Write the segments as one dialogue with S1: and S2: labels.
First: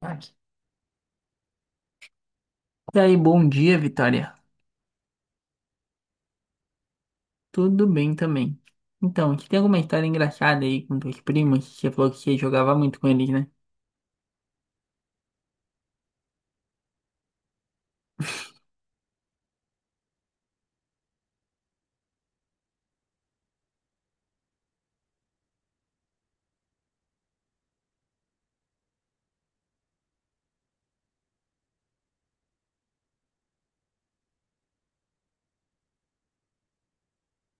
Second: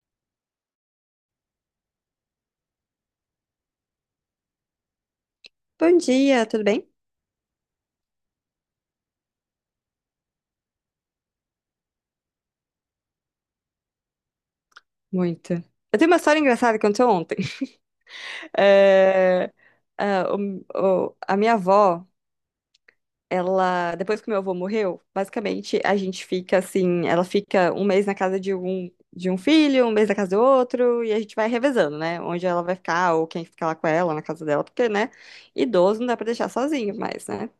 S1: Aqui. E aí, bom dia, Vitória.
S2: Bom dia, tudo bem?
S1: Tudo bem também. Então, você tem alguma história engraçada aí com teus primos? Você falou que você jogava muito com eles, né?
S2: Muito. Eu tenho uma história engraçada que aconteceu ontem. É, ah, o- a minha avó, ela, depois que meu avô morreu, basicamente a gente fica assim, ela fica um mês na casa de um filho, um mês na casa do outro, e a gente vai revezando, né? Onde ela vai ficar, ou quem fica lá com ela, na casa dela, porque, né? Idoso não dá pra deixar sozinho mais, né?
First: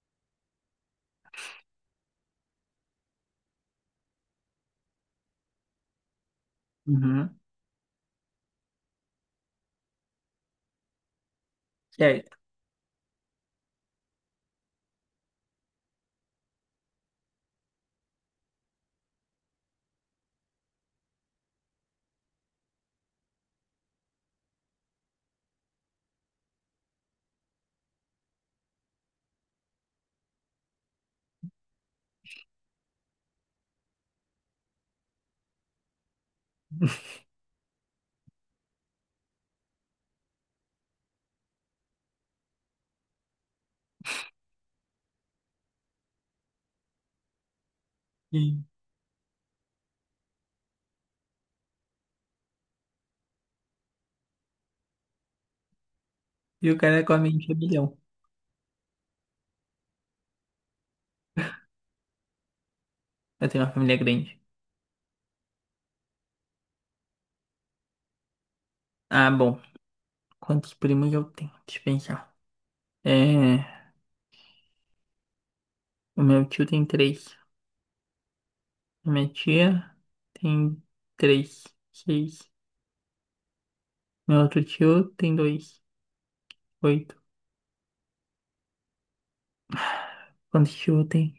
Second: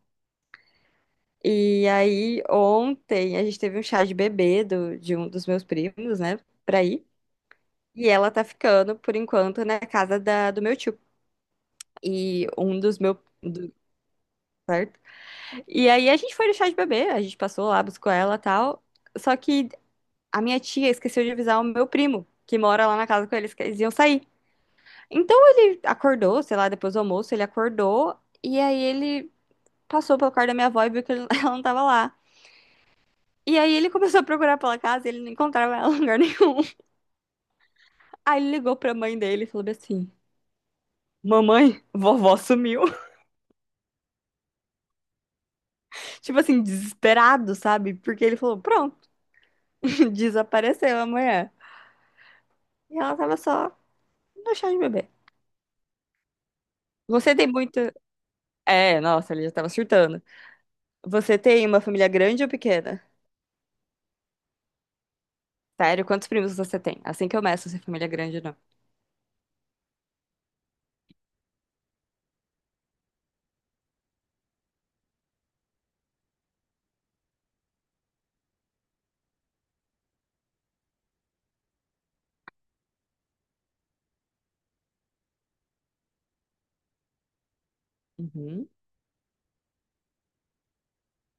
S2: E aí, ontem, a gente teve um chá de bebê do, de um dos meus primos, né? Pra ir.
S1: Uhum.
S2: E ela tá ficando, por enquanto, na casa da, do meu tio.
S1: Certo.
S2: E um dos meus. Do- certo? E aí a gente foi no chá de bebê, a gente passou lá, buscou ela e tal. Só que a minha tia esqueceu de avisar o meu primo, que mora lá na casa com eles, que eles iam sair. Então ele acordou, sei lá, depois do almoço, ele acordou. E aí ele passou pelo quarto da minha avó e viu que ele- ela não tava lá. E aí ele começou a procurar pela casa, e ele não encontrava ela em lugar nenhum. Aí ele ligou pra mãe dele e falou bem assim: mamãe, vovó sumiu. Tipo assim, desesperado, sabe? Porque ele
S1: E,
S2: falou, pronto, desapareceu amanhã. E ela tava só no chá de bebê.
S1: e o cara é com a
S2: Você tem
S1: mente é
S2: muito.
S1: bilhão.
S2: É, nossa, ele já tava surtando. Você tem uma família grande ou pequena?
S1: Eu tenho uma família grande.
S2: Sério, quantos primos você tem? Assim que eu meço se é família grande ou não.
S1: Ah, bom. Quantos primos eu tenho? Deixa eu pensar. É, o meu tio tem três. A minha tia tem três. Seis. Meu outro tio tem dois. Oito.
S2: Uhum.
S1: Quantos tio eu tenho?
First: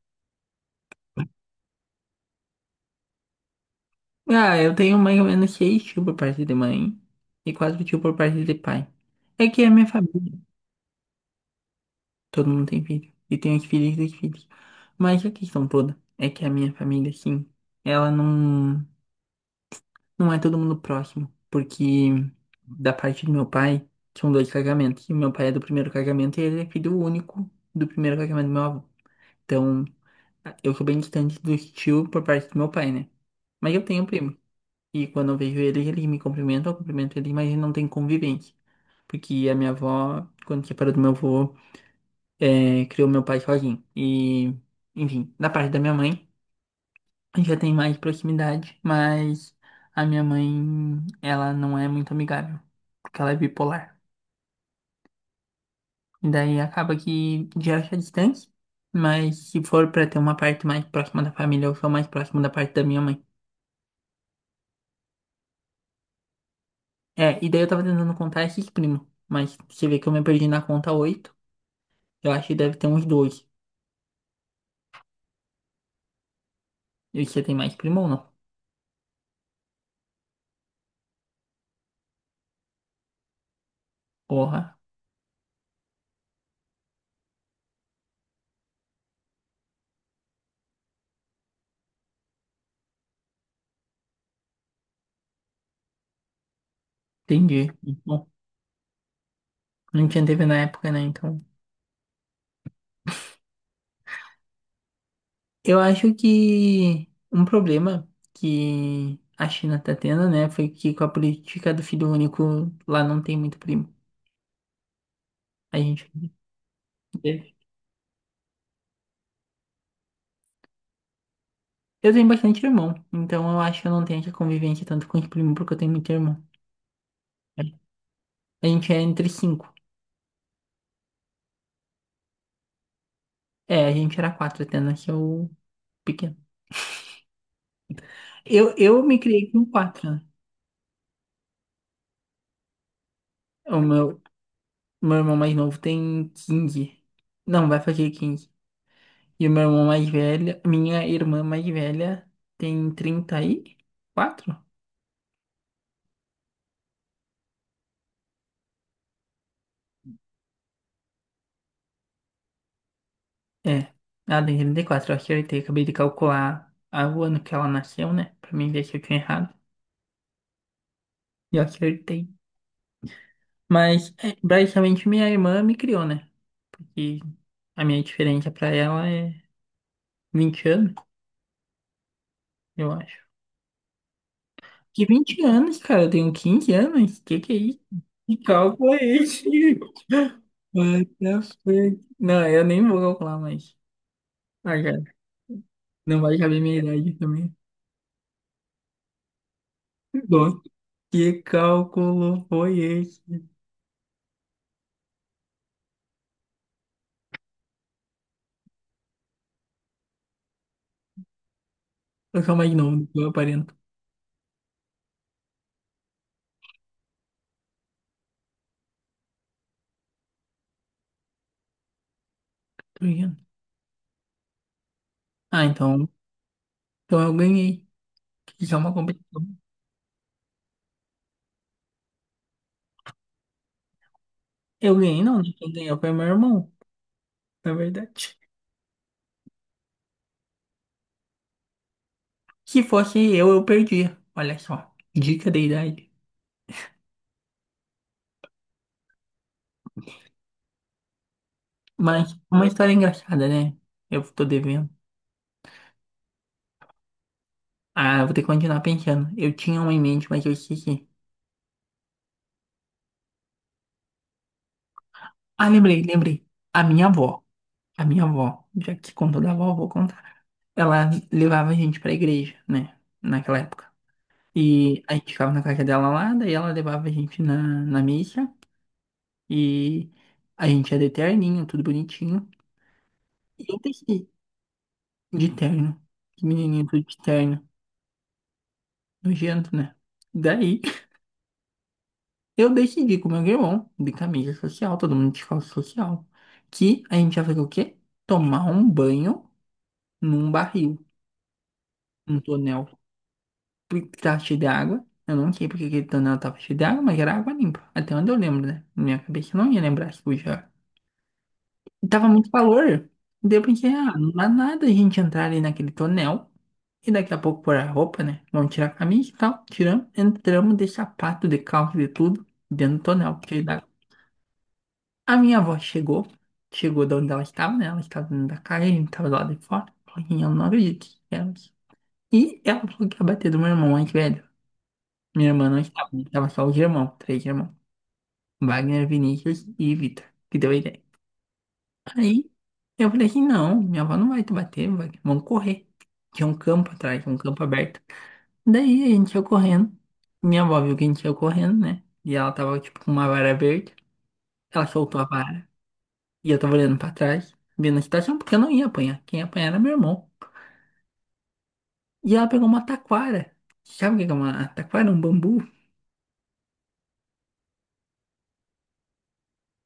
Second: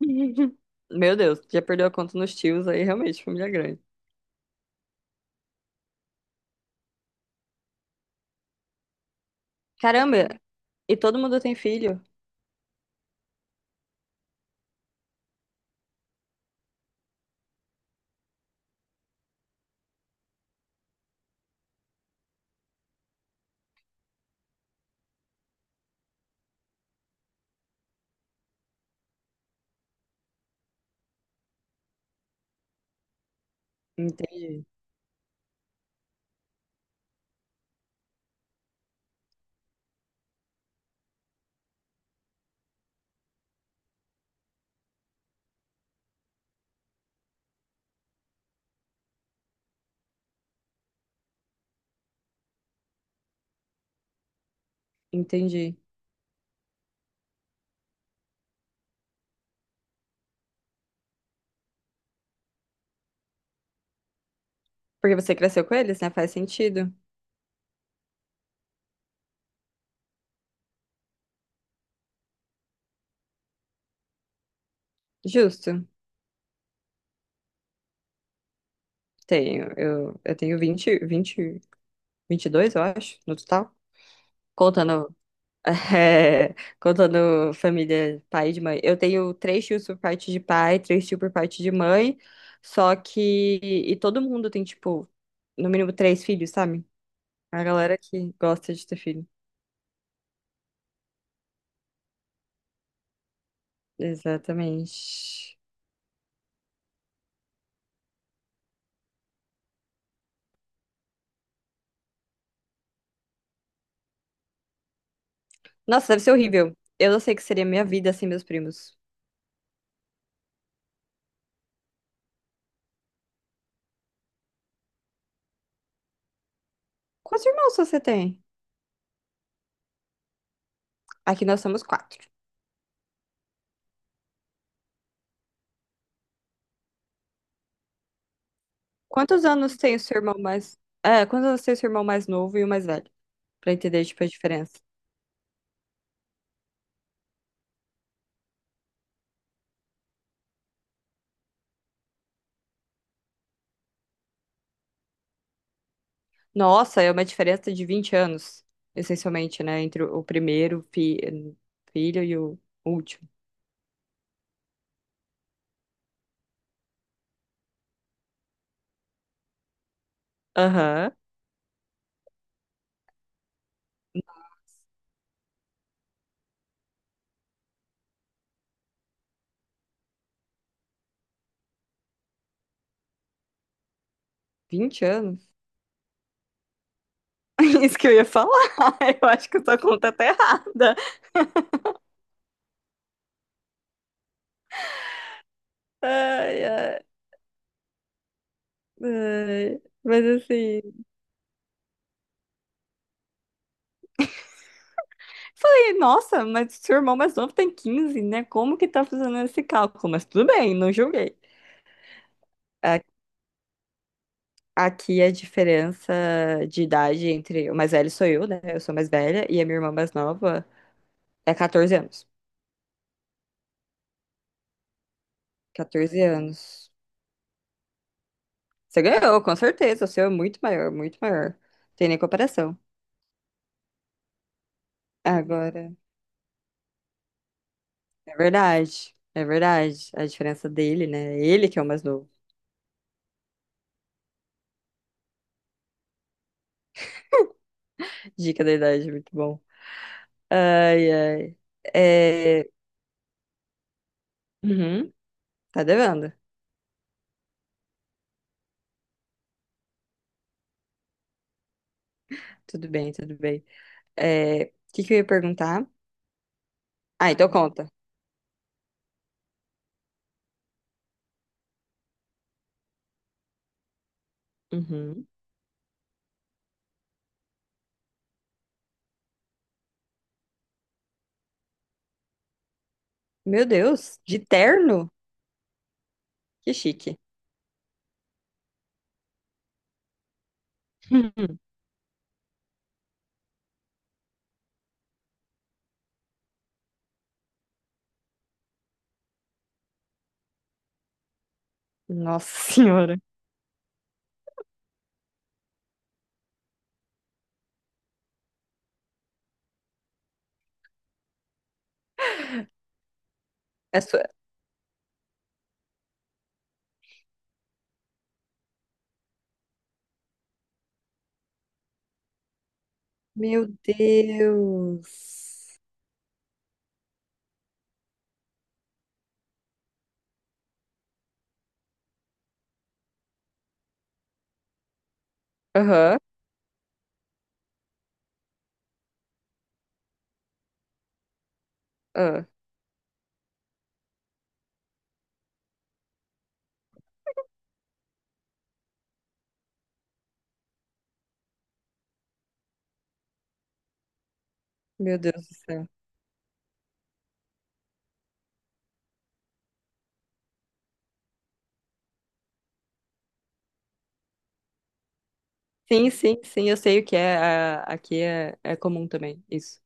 S2: Meu Deus, já perdeu a conta nos tios aí, realmente, família grande.
S1: Ah, eu tenho mais ou menos seis tios por parte de mãe e quatro tios por parte de pai. É que é a minha família.
S2: Caramba, e todo mundo tem filho?
S1: Todo mundo tem filho. E tem os filhos dos filhos. Mas a questão toda é que a minha família, sim, ela não é todo mundo próximo. Porque da parte do meu pai, são dois casamentos. E meu pai é do primeiro casamento e ele é filho único do primeiro casamento do meu avô. Então, eu sou bem distante dos tios por parte do meu pai, né? Mas eu tenho um primo.
S2: Entendi,
S1: E quando eu vejo eles, eles me cumprimentam, eu cumprimento eles, mas não tem convivência. Porque a minha avó, quando separou do meu avô, criou meu pai sozinho. E, enfim, da parte da minha mãe, já tem mais proximidade, mas a minha mãe, ela não é muito amigável, porque ela é bipolar.
S2: entendi.
S1: E daí acaba que gera essa distância, mas se for pra ter uma parte mais próxima da família, eu sou mais próximo da parte da minha mãe.
S2: Porque você cresceu com eles, né? Faz sentido.
S1: E daí eu tava tentando contar esses primos, mas você vê que eu me perdi na conta oito. Eu acho que deve ter uns dois.
S2: Justo.
S1: E você tem mais primo ou não?
S2: Tenho, eu tenho 20 20 22, eu acho, no total.
S1: Porra,
S2: Contando, é, contando família pai e de mãe. Eu tenho três tios por parte de pai, três tios por parte de mãe. Só que. E todo mundo tem, tipo, no mínimo três filhos, sabe? A
S1: entendi.
S2: galera
S1: Bom,
S2: que gosta de ter filho.
S1: não tinha TV na época, né? Então.
S2: Exatamente.
S1: Eu acho que um problema que a China tá tendo, né, foi que com a política do filho único lá não tem muito primo. A
S2: Nossa,
S1: gente.
S2: deve ser horrível. Eu não sei o que seria minha vida sem meus primos.
S1: Eu tenho bastante irmão, então eu acho que eu não tenho essa convivência tanto com os primos porque eu tenho muito irmão.
S2: Quantos irmãos você tem?
S1: A gente é entre cinco.
S2: Aqui nós somos quatro.
S1: É, a gente era quatro até nasceu pequeno. Eu me
S2: Quantos
S1: criei com
S2: anos tem o
S1: quatro,
S2: seu
S1: né?
S2: irmão mais. É, quantos anos tem o seu irmão mais novo e o mais velho? Pra
S1: O
S2: entender,
S1: meu,
S2: tipo, a diferença.
S1: Meu irmão mais novo tem 15. Não, vai fazer 15. E o meu irmão mais velho, minha irmã mais velha tem 34.
S2: Nossa, é uma diferença de 20 anos, essencialmente, né? Entre o filho e o último.
S1: É. Ela tem 34, eu acertei. Acabei de calcular o ano que ela nasceu, né? Pra mim ver se eu tinha errado.
S2: Aham.
S1: E eu acertei. Mas, basicamente, minha irmã me criou, né? E a minha diferença pra ela é 20 anos, eu acho.
S2: vinte
S1: Que 20
S2: anos?
S1: anos, cara? Eu tenho 15 anos? Que é isso?
S2: Isso que eu ia
S1: Que
S2: falar.
S1: cálculo é
S2: Eu
S1: esse?
S2: acho que a sua conta tá errada.
S1: What the fuck? Não, eu nem vou calcular mais. Ah, cara, não vai saber
S2: Ai,
S1: minha
S2: ai,
S1: idade também.
S2: ai. Mas
S1: Bom,
S2: assim.
S1: que cálculo foi esse?
S2: Falei, nossa, mas seu irmão mais novo tem 15, né? Como que tá fazendo esse cálculo? Mas tudo bem, não julguei.
S1: Eu sou mais novo
S2: A-
S1: do que eu aparento.
S2: Aqui a diferença de idade entre o mais velho sou eu, né? Eu sou mais velha, e a minha irmã mais nova é 14 anos.
S1: Tô ligado? Ah, então,
S2: 14 anos.
S1: então eu ganhei. Isso é uma
S2: Você ganhou,
S1: competição.
S2: com certeza. O seu é muito maior, muito maior. Tem nem comparação.
S1: Eu ganhei, não, né? Quem
S2: Agora,
S1: ganhou foi meu irmão, na
S2: é
S1: verdade.
S2: verdade. É verdade. A diferença dele, né? Ele que é o mais novo.
S1: Se fosse eu perdia. Olha só, dica de idade.
S2: Dica da idade, muito bom. Ai, ai.
S1: Mas uma
S2: É...
S1: história engraçada, né? Eu tô devendo.
S2: Uhum, tá devendo.
S1: Ah, vou ter que continuar pensando. Eu tinha uma em mente, mas eu esqueci.
S2: Tudo bem, tudo bem. É... O que que eu ia
S1: Ah,
S2: perguntar?
S1: lembrei, lembrei. A minha
S2: Ah,
S1: avó.
S2: então conta.
S1: A minha avó. Já que contou da avó, eu vou contar. Ela levava a gente pra igreja, né? Naquela época. E a
S2: Uhum.
S1: gente ficava na casa dela lá, daí ela levava a gente na missa. E a gente ia de terninho, tudo bonitinho. E
S2: Meu
S1: eu desci
S2: Deus, de terno?
S1: de terno. Que
S2: Que
S1: menininho tudo
S2: chique.
S1: de terno. Nojento, né? Daí. Eu decidi com o meu irmão de camisa social, todo mundo de calça social, que a gente ia fazer o quê? Tomar um banho num barril, num
S2: Nossa
S1: tonel
S2: Senhora.
S1: que tava cheio de água. Eu não sei porque aquele tonel tava cheio de água, mas era água limpa. Até onde eu lembro, né? Na minha cabeça eu não ia lembrar se podia. E tava muito calor. Daí eu pensei,
S2: É
S1: ah,
S2: sua...
S1: não dá nada a gente entrar ali naquele tonel. E daqui a pouco pôr a roupa, né? Vamos tirar a camisa e tal. Tiramos, entramos de sapato, de calça, de tudo, dentro do tonel, cheio
S2: Meu
S1: d'água. A minha
S2: Deus.
S1: avó chegou, chegou de onde ela estava, né? Ela estava dentro da casa, a gente estava lá de fora. Falou que eu não acredito que éramos. E ela falou que ia bater do meu irmão mais velho. Minha irmã não estava,
S2: Aham.
S1: né? Estava só os irmãos, três irmãos. Wagner, Vinícius e Vitor, que deu a ideia.
S2: Ah,
S1: Aí eu falei assim, não, minha avó não vai te bater, Wagner, vamos correr. Tinha um campo atrás, um campo aberto. Daí a gente ia correndo. Minha avó viu que a gente ia correndo, né? E ela tava tipo com uma vara verde. Ela
S2: meu
S1: soltou a
S2: Deus do
S1: vara.
S2: céu.
S1: E eu tava olhando pra trás, vendo a situação, porque eu não ia apanhar. Quem ia apanhar era meu irmão. E ela pegou uma taquara. Sabe o que que é uma taquara? Um bambu
S2: Sim, sim, sim, eu sei o que é. A- Aqui é, é comum também, isso.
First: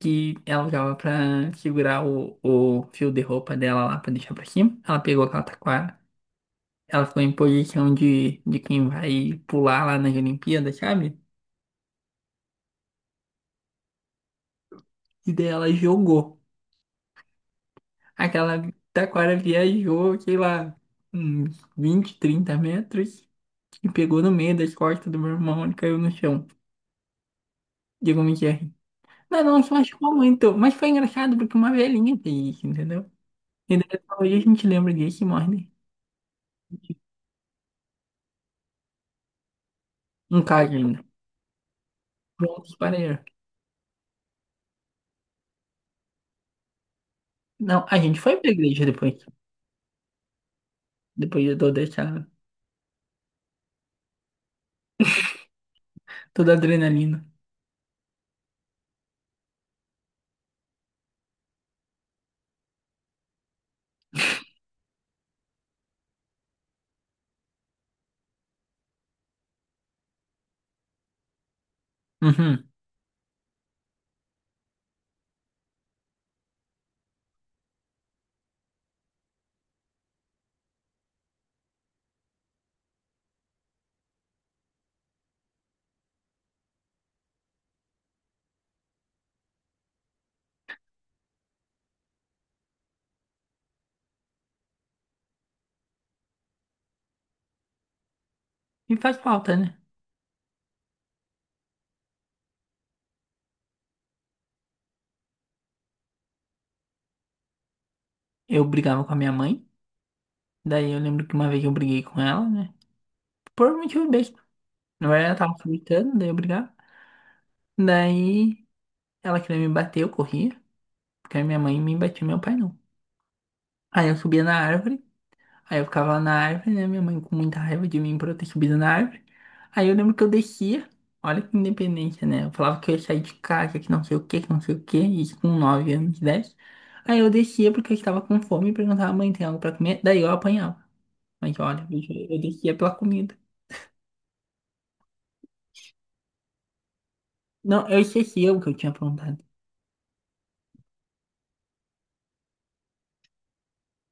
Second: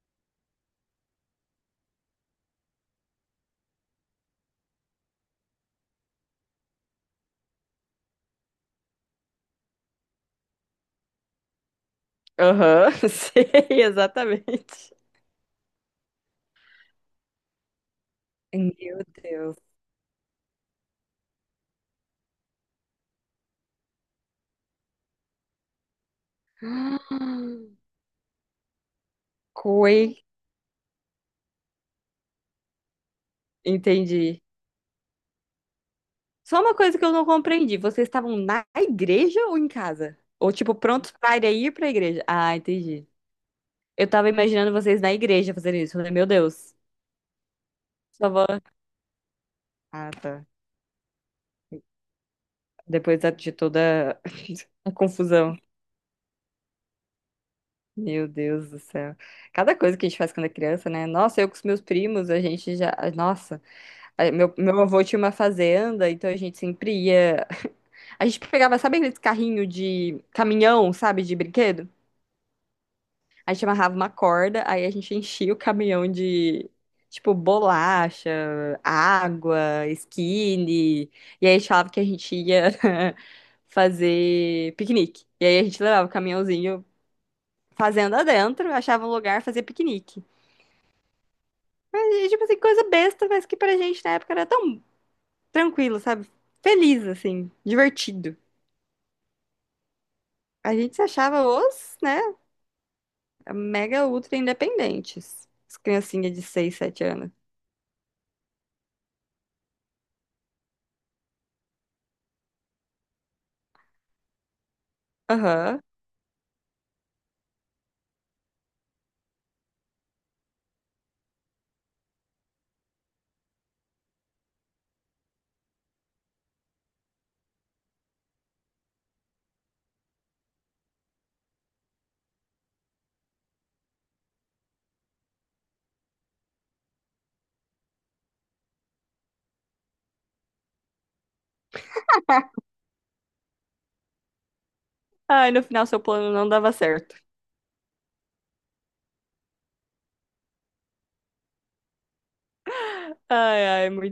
S1: que ela usava pra segurar o fio de roupa dela lá pra deixar pra cima. Ela pegou aquela taquara. Ela ficou em posição de quem vai pular lá nas Olimpíadas, sabe?
S2: Aham, sei, exatamente.
S1: E daí ela jogou. Aquela
S2: Meu
S1: taquara
S2: Deus.
S1: viajou, sei lá, uns 20, 30 metros e pegou no meio das costas do meu irmão e caiu no chão.
S2: Ah,
S1: Digo, me. Não, não, se machucou
S2: Coi,
S1: muito. Mas foi engraçado porque uma velhinha fez isso, entendeu? E daí até hoje a
S2: entendi.
S1: gente lembra disso e morre, né?
S2: Só uma coisa que eu não compreendi. Vocês estavam na igreja ou em casa?
S1: Um
S2: Ou
S1: caso
S2: tipo,
S1: ainda.
S2: prontos para ir pra igreja? Ah,
S1: Prontos para
S2: entendi.
S1: ir.
S2: Eu tava imaginando vocês na igreja fazendo isso. Eu falei, meu Deus,
S1: Não, a gente
S2: só
S1: foi
S2: vou.
S1: pra igreja depois.
S2: Ah, tá.
S1: Depois de toda essa,
S2: Depois da- de toda a confusão.
S1: toda a adrenalina.
S2: Meu Deus do céu. Cada coisa que a gente faz quando é criança, né? Nossa, eu com os meus primos, a gente já. Nossa, meu avô tinha uma fazenda, então a gente sempre ia. A gente pegava, sabe aqueles carrinho de caminhão, sabe, de brinquedo?
S1: Uhum.
S2: A gente amarrava uma corda, aí a gente enchia o caminhão de, tipo, bolacha, água, skinny. E aí a gente falava que a gente ia fazer piquenique. E aí a gente levava o caminhãozinho fazenda dentro, achava um lugar, fazia piquenique. Mas, tipo assim, coisa besta, mas que pra gente na época era tão tranquilo, sabe? Feliz, assim, divertido.
S1: E faz falta, né?
S2: A gente se achava os, né, mega ultra independentes. As criancinhas de 6 7 anos.
S1: Eu brigava com a minha mãe. Daí eu lembro que uma vez eu briguei com ela, né? Por um motivo besta. Não era, ela tava
S2: Aham.
S1: gritando, daí eu brigava. Daí ela queria me bater, eu corria. Porque a minha mãe me batia, meu pai não. Aí eu subia na árvore. Aí eu ficava lá na árvore, né? Minha mãe com muita raiva de mim por eu ter subido na árvore. Aí eu lembro que eu descia, olha que independência, né? Eu falava que eu ia sair de casa, que não sei o que, que não sei o que, isso com 9 anos, 10. Aí eu descia porque eu estava com fome e perguntava, mãe, tem algo pra comer? Daí eu apanhava. Mas olha, bicho, eu descia pela comida.
S2: Ai, no final seu plano não dava certo.
S1: Não, eu esquecia o que eu tinha perguntado.
S2: Ai, ai, muito